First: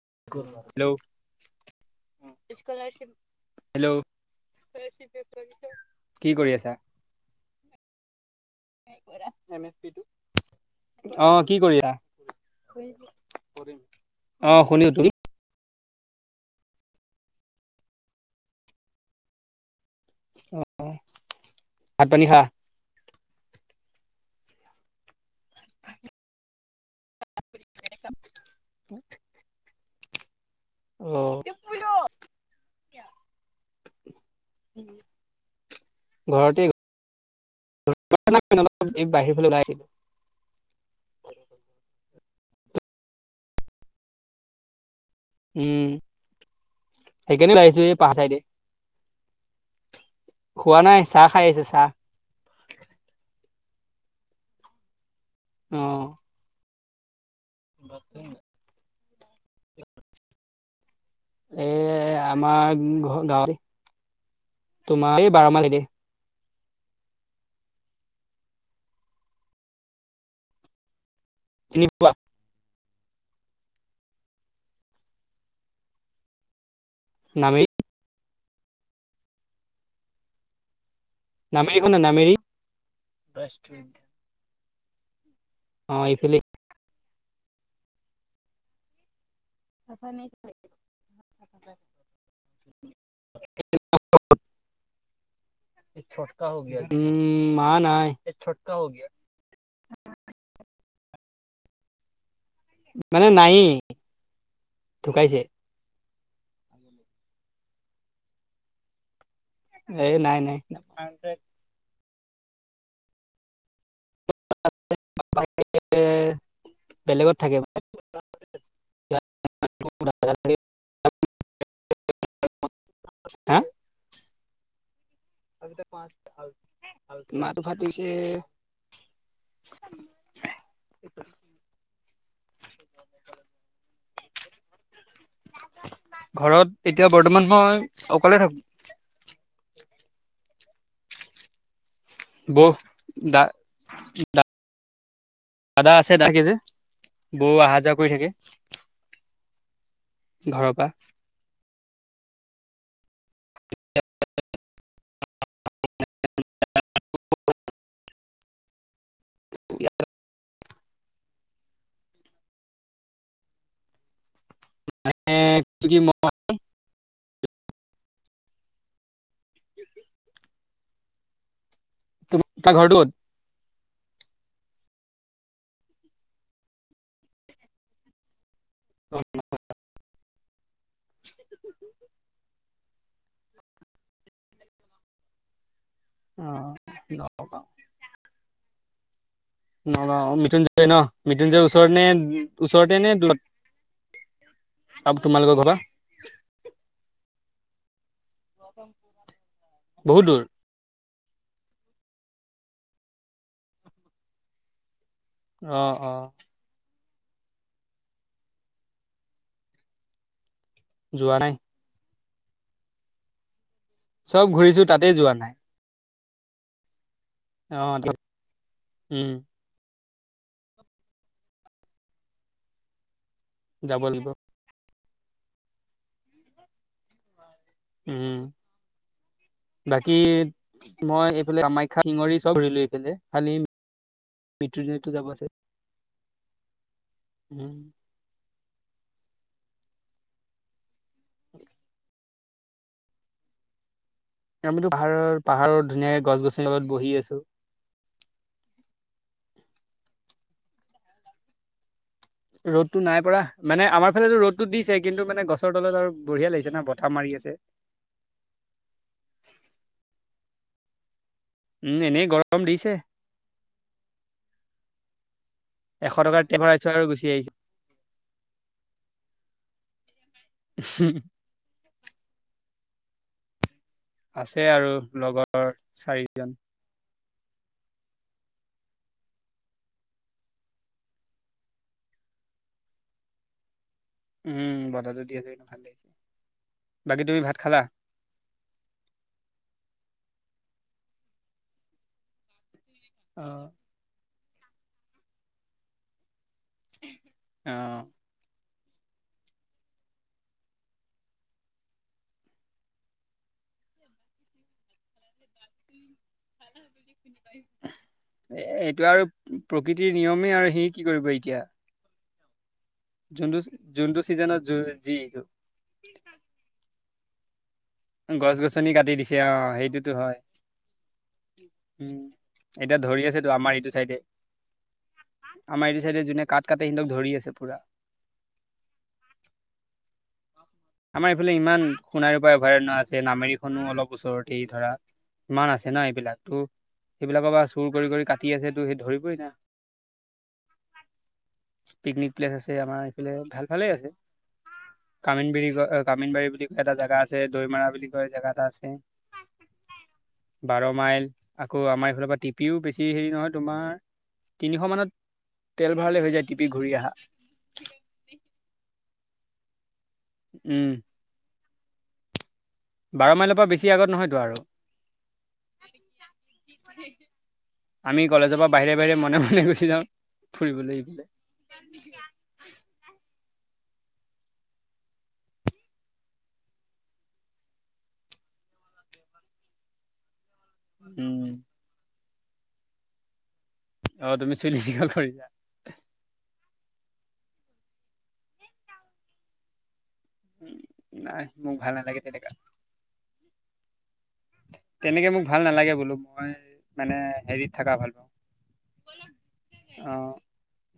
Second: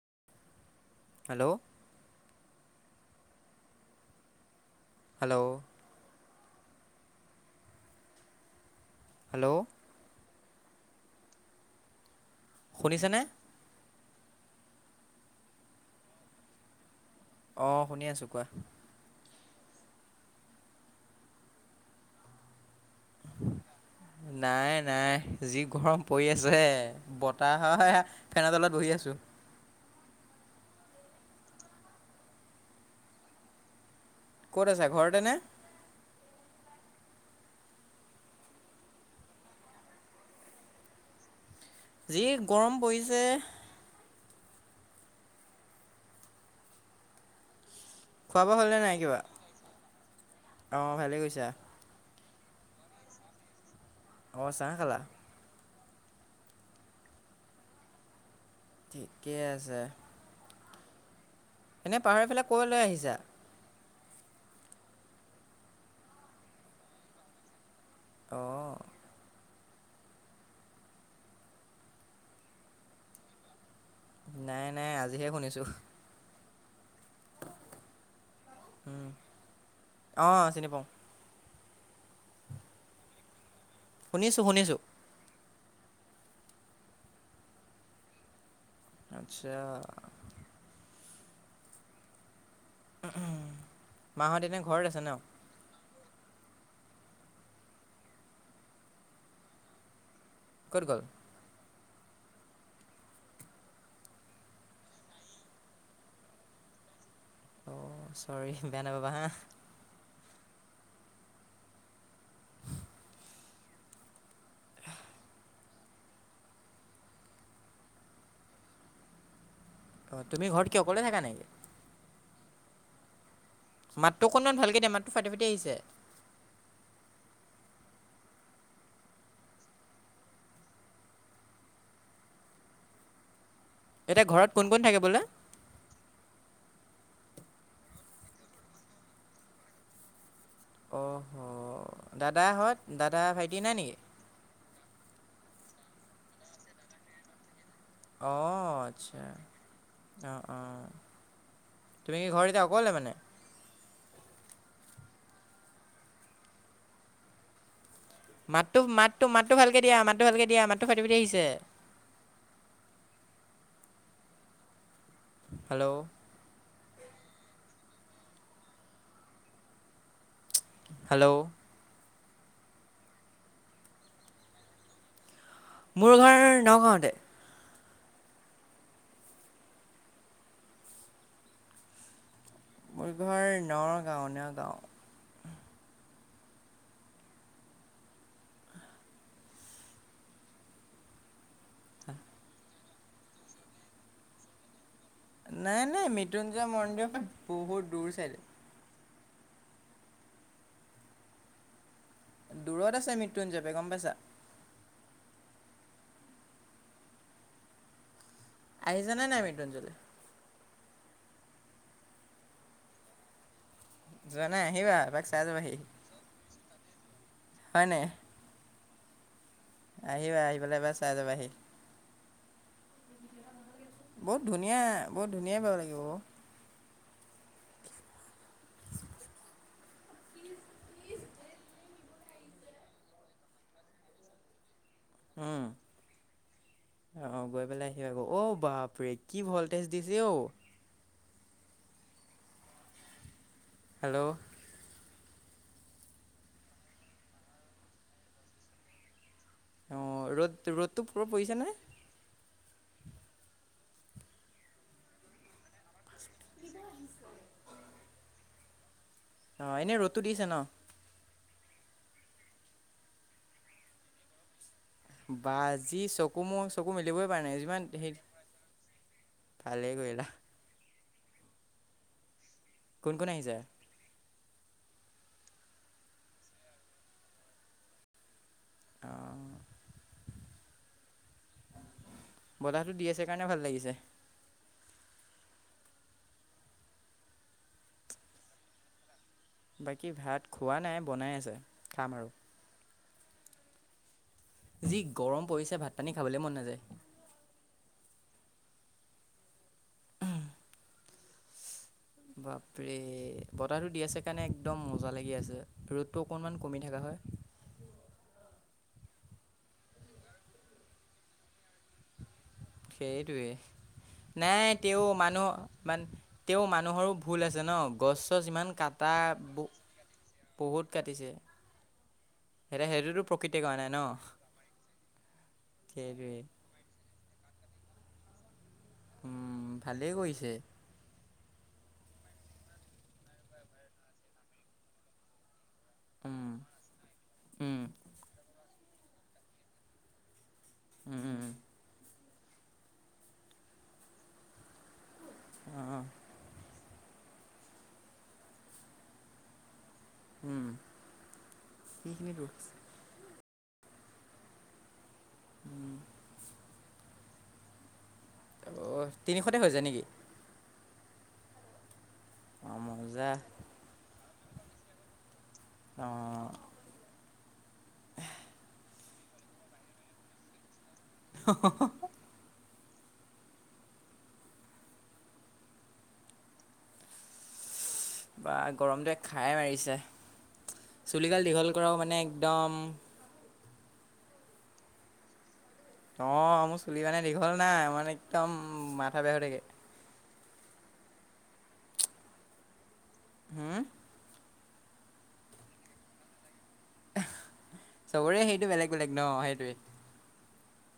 [inaudible] Hello hello hello কি কৰি আছা হেল্ল' অহ কি কৰিলা শুনিছেনে? অহ শুনো তুমি অহ শুনি আছো কোৱা? আহ ভাত পানী খালা নাই নাই যি গৰম পৰি আছে হে বতাহ ফেনতলত বহি থিকেই আছো। অ ক'ত আছ ঘৰতেনে। ঘৰতে। অলপ এই বাহিৰ ফালে ওলাইছিলো। যি গৰম পৰিছে। উম সেই কাৰণে উলাই আহিছো এই পাহাৰ চাইডে খোৱা বোৱা হ'ল নে নাই কিবা। খোৱা অঁ নাই ভালে চাহ খাই কৰিছা। আহিছো আছো চাহ। অ চাহ খালা। আহ ব [inaudible] ঠিকে আছে। এ এনে পাহৰি পেলাই ক'লৈ আমাৰ আহিছা? গাঁৱ তোমাৰ এই বাৰ মাহৰি আহ চিনি পোৱা। নাই নাই আজিহে শুনিছোঁ। নমি উম আহ চিনি পাওঁ। নামেৰি শুনা নামেৰি। শুনিছোঁ শুনিছোঁ। অহ এইফালে আচ্ছা [unintelligible] উম উম মাহত এনেই ঘৰত আছে ন এই চোটকা হৈ গয়া উম! মা নাই এই চোটকা হৈ গৈয়া। ক'ত গল। মানে নাই, ঢুকাইছে। অ চৰি বেয়া নাই নাপাবা হা। এই নাই নাই। [inaudible] [unintelligible] বেলেগত থাকে মানে। তুমি ঘৰত কিয় অকলে থাকা নেকি? মাতটো অকণমান ভাল কে দিয়া মাত, মাতিতো ফাটিছে। [inaudible] [unintelligible] এতিয়া ঘৰত কোন কোন থাকে বোলে। ঘৰত এতিয়া বৰ্তমান মই অকলে থাকো। অঁহ! দাদা বৌ হত দাদা ভাইটি নাই নেকি? আদা আছে দা কেই যে বৌ আহা অহ আচ্ছা অহ ঘৰৰ অহ পৰা তুমি কি ঘৰে এতিয়া অকলে মানে। [unintelligible] [unintelligible] মাততো মাততো মাততো ভালকে দিয়া মাততো ভালকে হ'ব দিয়া মাতো ফাটি ফাটি আহিছে। [inaudible] হেল্ল' ম [unintelligible] হেল্ল' তুমা ঘৰটো ক'ত মোৰ ঘৰ নগাঁওঁতে। হু, হু মোৰ ঘৰ নগাঁও নগাঁও। অ' নগাঁও নগাঁও, মৃত্যুঞ্জয় ন মৃত্যুঞ্জয় ওচৰত নে? ওচৰতে নে দূৰত? তোমালোকৰ ঘৰৰ পৰা নাই নাই মৃত্যুঞ্জয় মন্দিৰখন বহুত দূৰ চাইদে। বহুত দূৰ? দূৰত আছে মৃত্যুঞ্জ গম পাইছা। অহ অহ' আহিছা নে নাই মৃত্যুঞ্জয়লে? যোৱা নাই। চব যোৱা নাই, ঘূৰিছো আহিবা তাতে এবাক যোৱা চাই যাবাহি। হয় অহ' নাই? দিয়ক উম'- আহিবা আহি পেলাই এবাৰ চাই যাবাহি। যাব লাগিব বহুত ধুনীয়া বহুত ধুনীয়া বাও লাগিব। উম' বাকী মই এইফালে কামাখ্যা, শিঙৰি চব ঘুৰিলো এইফালে, খালি পিত উম' অহ' গৈ উম পেলাই আহিবা, অঔ বাপৰে কি ভল্টেজ দিছে অঔ। কি হেল্ল' আমিতো পাহাৰ পাহাৰৰ ধুনীয়াকে গছ-গছিৰ লগত বহি আছো। অ ৰ'দ ৰ'দটো প পৰিছে নে? ৰ'দতটো নাই পৰা, মানে আমাৰ ফালে ৰ'দতটো দিছে কিন্তু মানে গছৰ তলত আৰু বঢ়িয়া লাগিছে না বতাহ মাৰি আছে। অ এনেই ৰ'দতো দিছে ন? উম' এনেই গৰম দিছে। বা যি এশ টকাৰ চকু তেল মোৰ ভৰাইছো চকু আৰু গুচি মেলিবই পৰা আহিছো। নাই যিমান হেৰি ভালে কৰিলা। উম' কোন কোন আহিছে? আছে আৰু লগৰ চাৰিজন। অ' বতাহতো দি আছে কাৰণে ভাল লাগিছে। উম বতাহটো দি আছে কাৰণে ভাল লাগিছে, বাকী তুমি ভাত খালা? বাকী ভাত খোৱা নাই বনাই আছে, খাম আৰু। অ' যি গৰম পৰিছে ভাত পানী খাবলৈ মন নাযায়। অহ' বাপৰে বতাহটো দি আছে কাৰণে একদম মজা লাগি আছে, ৰ'দতটো অকনমান কমি থকা হয়। এ এইটো আৰু প্ৰকৃতিৰ নিয়মে আৰু সি কি কৰিব এতিয়া। সেইটোৱে যোনটো যোনটো চিজনত নাই, তেওঁ যি মানুহ মান তেওঁ মানুহৰো ভুল আছে ন, গছ চছ ইমান গছনি কাটি কাটা দিছে ব অ', সেইটোতো হয় বহুত কাটিছে। উম। এতিয়া হেইটো ধৰি টো আছেতো প্ৰকৃতি আমাৰ কাৰণে এইটো ন। চাইডে আমাৰ এইটো চাইডে সেইটোৱে যোনে কাঠ কাটে সিহঁতক ধৰি আছে পুৰা। উম' ভালেই কৰিছে। আমাৰ ইফালে ইমান সোণাৰ পৰা অভয়াৰণ্য আছে নামেৰি খনো অলপ ওচৰতেই ধৰা। মান আছে। ন এইবিলাক উম তো সেইবিলাকৰ পৰা উম চুৰ কৰি কৰি কাটি আছে তো সেই ধৰিবই না। উম উম পিকনিক প্লেচ আছে আমাৰ এইফালে ভাল ভালে আছে কামিন বিৰি। অঁ কামিনবাৰী বুলি কয় এটা জেগা আছে দৈমাৰা বুলি কয় জেগা এটা আছে। উম বাৰ মাইল আকৌ আমাৰ এইফালৰ পৰা সেইখিনিতো টিপিও বেছি হেৰি নহয়। তোমাৰ তিনিশ মানত তেল ভৰাালে হৈ যায় টিপি ঘূৰি আহা। অঁ তিনিশতে হৈ যায় নেকি? উম অঁ মজা বাৰ মাইলৰ পৰা বেছি আগত নহয়তো। আৰু অ আমি কলেজৰ পৰা বাহিৰে বাহিৰে মনে মনে গুচি যাওঁ ফুৰিবলৈ। [inaudible] বা গৰমটোয়ে খাই মাৰিছে চুলিগাল উম। দীঘল কৰাও মানে। দম। অ তুমি চুলি কিয় কৰিছা? অ মোৰ চুলি মানে দীঘল নাই মানে একদম মাথা বেয়া হৈ থাকে। নাই মোক ভাল নালাগে তেনেকা। হম। তেনেকে মোক ভাল নালাগে বোলো। মই মানে হেৰিত থকা ভাল পাওঁ। চবৰে সেইটো বেলেগ বেলেগ ন অ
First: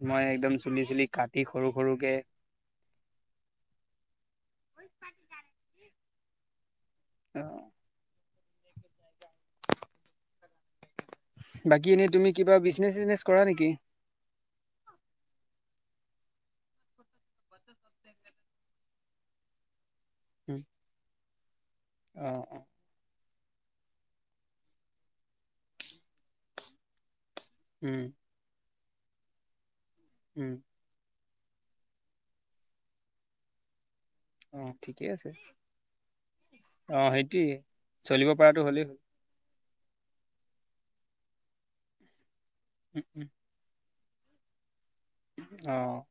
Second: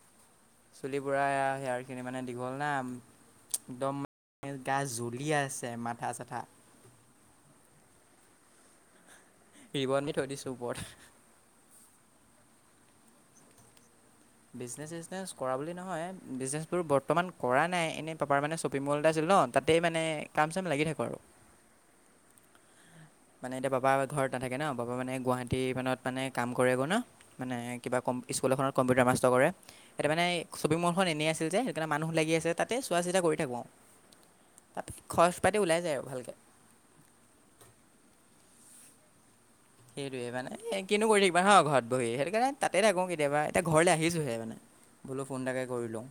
মই একদম চুলি পূৰা কাটি সৰু সেয়াৰ খিনি সৰুকে মানে দীঘল না। একদম মানে গা জ্বলি আছে মাথা চাথা। অ। ৰিবন দি থৈ দিছো ওপৰত। বাকী এনেই তুমি কিবা বিজনেচ চিজনেছ কৰা নেকি? বিজনেচ চিজনেছ কৰা বুলি নহয় বিজনেছ বোৰ বৰ্তমান কৰা নাই এনে পাপাৰ মানে শ্বপিং মল এটা আছিল। ন তাতেই মানে কাম চাম লাগি থাকো আৰু অঁ অঁ মানে এতিয়া বাবা ঘৰত নাথাকে ন বাবা মানে গুৱাহাটী মানত মানে কাম কৰেগৈ না মানে কিবা উম স্কুলত এখনত কম্পিউটাৰ মাষ্টৰ কৰে সেইটো মানে উম শ্বপিং মল খন এনেই আছে। যে সেইকাৰণে মানুহ লাগি আছে তাতে চোৱা চিতা কৰি থাকো অ। অ ঠিকেই আছে ভালকৈ অ সেইটোৱে। চলিব পৰাটো হ'লেই হ'ল। সেইটোৱে মানে কিনো কৰি থাকিবা ন ঘৰত বহি সেইটো কাৰণে তাতে থাকো উম উম কেতিয়াবা এতিয়া ঘৰলৈ আহিছো। হে মানে বোলো ফোনটাকে অ কৰি লওঁ।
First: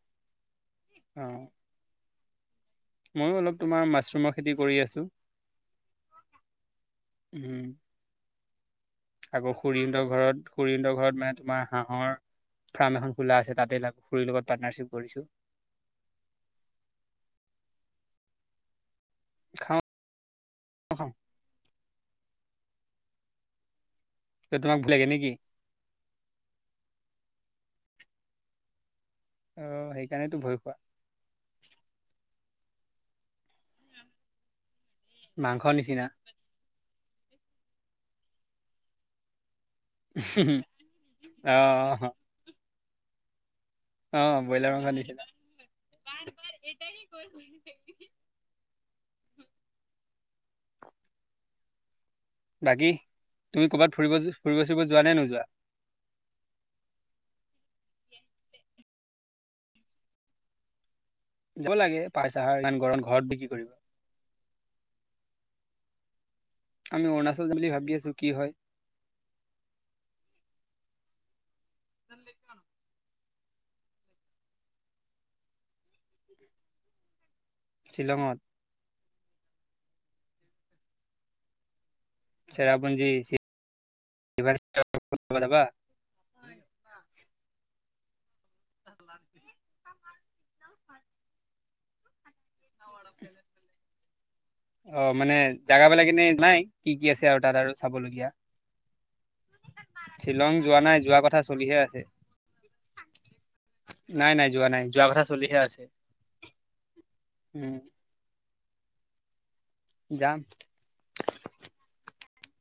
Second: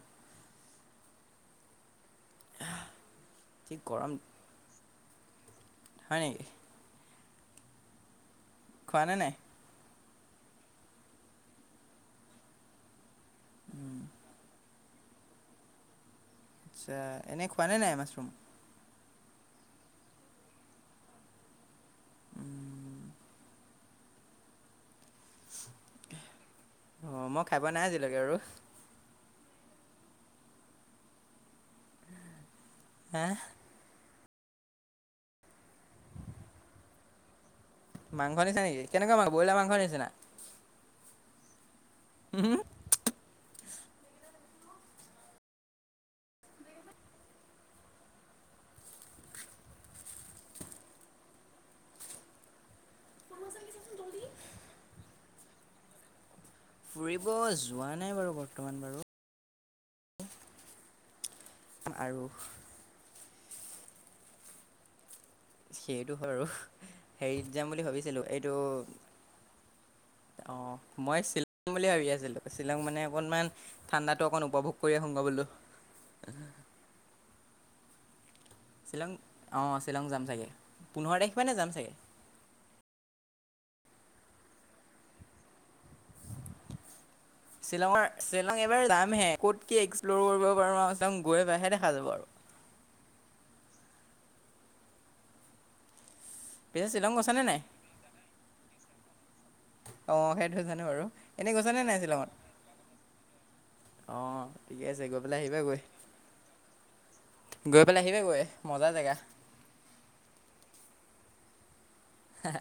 মইয়ো অলপ যি তোমাৰ গৰম মাছৰুমৰ খেতি কৰি আছো। হয় নেকি? উম খোৱানে নাই আকৌ খৰিন্দৰ ঘৰত খৰিন্দৰ ঘৰত মানে তোমাৰ হাঁহৰ ফাৰ্ম এখন। খোলা আছে তাতে উম, খুৰীৰ লগত পাৰ্টনাৰশ্বিপ কৰিছো। আচ্ছা এনে খোৱা নে নাই মাছৰুম। খাওঁ। ত তোমাক ভুল লাগে নেকি? অঁ মই খাই পোৱা নাই আজিলৈকে আৰু আহ সেইকাৰণেতো ভয় খোৱা। হা মাংসৰ নিচিনা। মাংস নিচনা নেকি কেনেকুৱা মাংস ব্ৰইলাৰ মাংসৰ নিচিনা। অহ উম অ ব্ৰইলাৰ মাংস নিছিলে এট কৰ [unintelligible] [inaudible] বাকী তুমি ক'ৰবাত ফব ফুৰিব ফুৰিব যোৱা নে নোযোৱা? ফুৰিব যোৱা নাই বাৰু বৰ্তমান বাৰু। যাব লাগে আৰু পাহাৰ চাহাৰ ইমান গৰম ঘৰতনো কি কৰিবা। সেইটো। আৰু, আমি অৰুণাচল হেৰিত যাম বুলি ভাবি আছো ভাবিছিলো কি এইটো হয়। অ। মই শ্বিলং বুলি ভাবি আছিলো, শ্বিলং মানে অকনমান ঠাণ্ডাটো অকণ উপভোগ কৰি আহো গ বোলো। শ্বিলঙত, শ্বিলং অ শ্বিলং যাম চাগে পোন্ধৰ তাৰিখ মানে যাম চাগে। স আপুনি [unintelligible] উ অ [unintelligible] শ্বিলঙৰ শ্বিলং এবাৰ দাম হে ক'ত কি এক এক্সপ্ কৰিব পাৰোঁ আৰু চাম গৈ পাইহে দেখা যাব আৰু ে [inaudible] অ মানে জাগাবিলাক এনেই নাই পিছে কি কি শ্বিলং আছে আৰু গৈছানে তাত নাই আৰু চাবলগীয়া। অঁ শ্বিলং সেইটো যোৱা জানো নাই বাৰু যোৱা কথা এনেই চলিহে গৈছানে নাই আছে। শ্বিলঙত নাই অঁ নাই যোৱা নাই ঠিকে আছে যোৱা কথা চলিহে আছে। উম, গৈ পেলাই আহিব গৈ মজা জেগা। যাম। হ [inaudible]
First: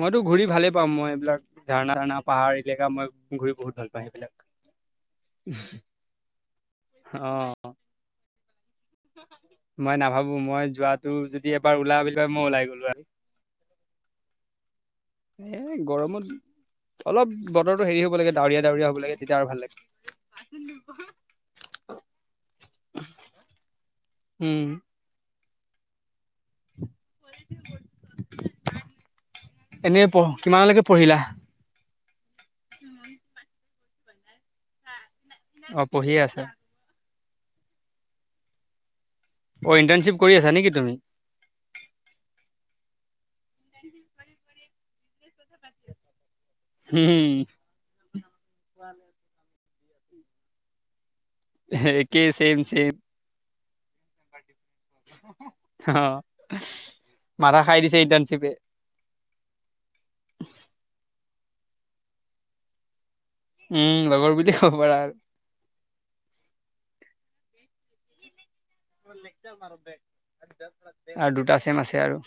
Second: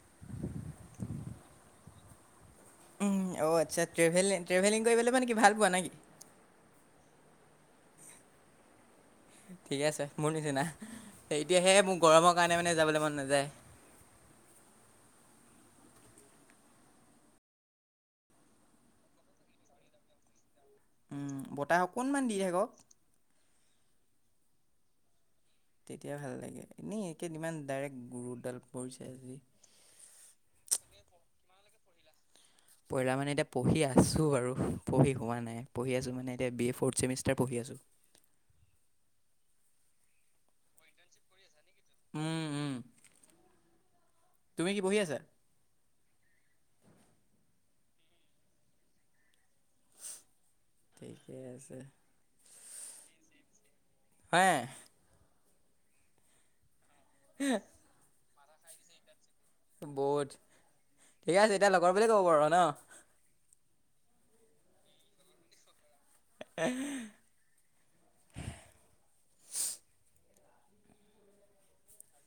মইতো ঘূৰি ভালে পাম মই এইবিলাক ঝাৰণা ঝাৰণা পাহাৰ বলেকা মই অঁ ঘূৰি বহুত আচ্ছা ভাল পাওঁ ট্ৰেভেলিং ট্ৰেভেলিং কৰিবলৈ মানে কি ভাল পোৱা সেইবিলাক। নেকি আহ ঠিকে মই আছে মোৰ নাভাবো মই নিচিনা যোৱাাতটো যদি এতিয়াহে এবাৰ ওলা মোৰ বুলি ভাব গৰমৰ মই কাৰণে ওলাই মানে গলো যাবলৈ আৰু। মন নাযায় এ গৰমত। অলপ বতৰটো হেৰি হ'ব লাগে ডাৱৰীয়া ডাৱৰীয়া হব লাগে তেতিয়া আৰু ভাল লাগে। উম বতাহ অকণমান দি থাকক উম তেতিয়া ভাল লাগে, এনেই একেইদিন ইমান ডাইৰেক্ট গুৰুডাল পৰিছে আজি। এনেই পঢ় কিমানলৈকে পঢ়িলা? পঢ়া মানে এতিয়া পঢি আছো আৰু, পঢ়ি হোৱা নাই অ পঢ়ি আছো পঢ়িয়ে মানে আছা এতিয়া বি এ ফ'ৰ্ট চেমিষ্টাৰ পঢ়ি আছোঁ। অ ইণ্টাৰ্নশ্বিপ কৰি আছা নেকি তুমি? উম উম। তুমি কি পঢ়ি আছা? উম ঠ [inaudible] একেই চেম চেম হয় অ মাথা খাই দিছে ইটাৰ্ণশ্বিপে। বহুত ঠিকে আছে এতিয়া লগৰ বুলিয়ে ক'ব পাৰো ন। উম লগৰ বুলি ক'ব পাৰা আৰু। উম [unintelligible] আৰু দুটা চেম আছে আৰু।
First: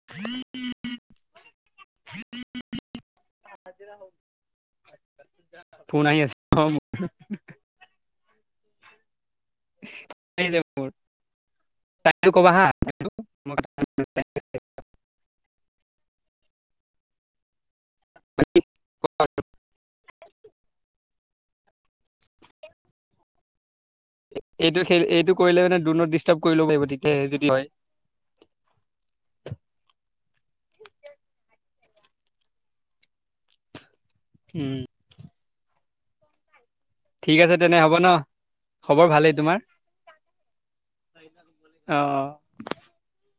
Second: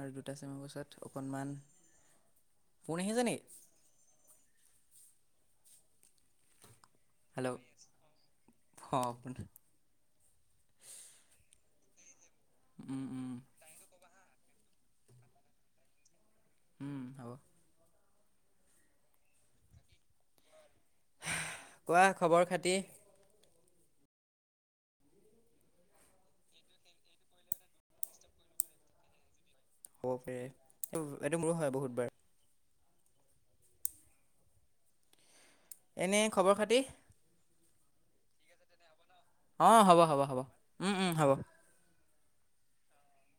আৰু দুটা চেমৰ পছত অকণমান ফোন আহিছে নি? ফোন আহি আছে। অ। ম ত কবা হা। উম উম উম হ। [unintelligible] কোৱা খবৰ খাতি। এইটো সেই এইটো কৰিলে মানে দো নত ডিষ্টাৰ্ব কৰি ল'ব পাৰিব তেতিয়াহে যদি হয় [unintelligible] হ'ব বে এইটো মোৰো হয় বহুতবাৰ উম এনে খবৰ খাতি ঠিক আছে তেনে হ'ব ন খবৰ ভালেই তোমাৰ অঁ হ'ব হ'ব হ'ব উম উম হ'ব অ [unintelligible]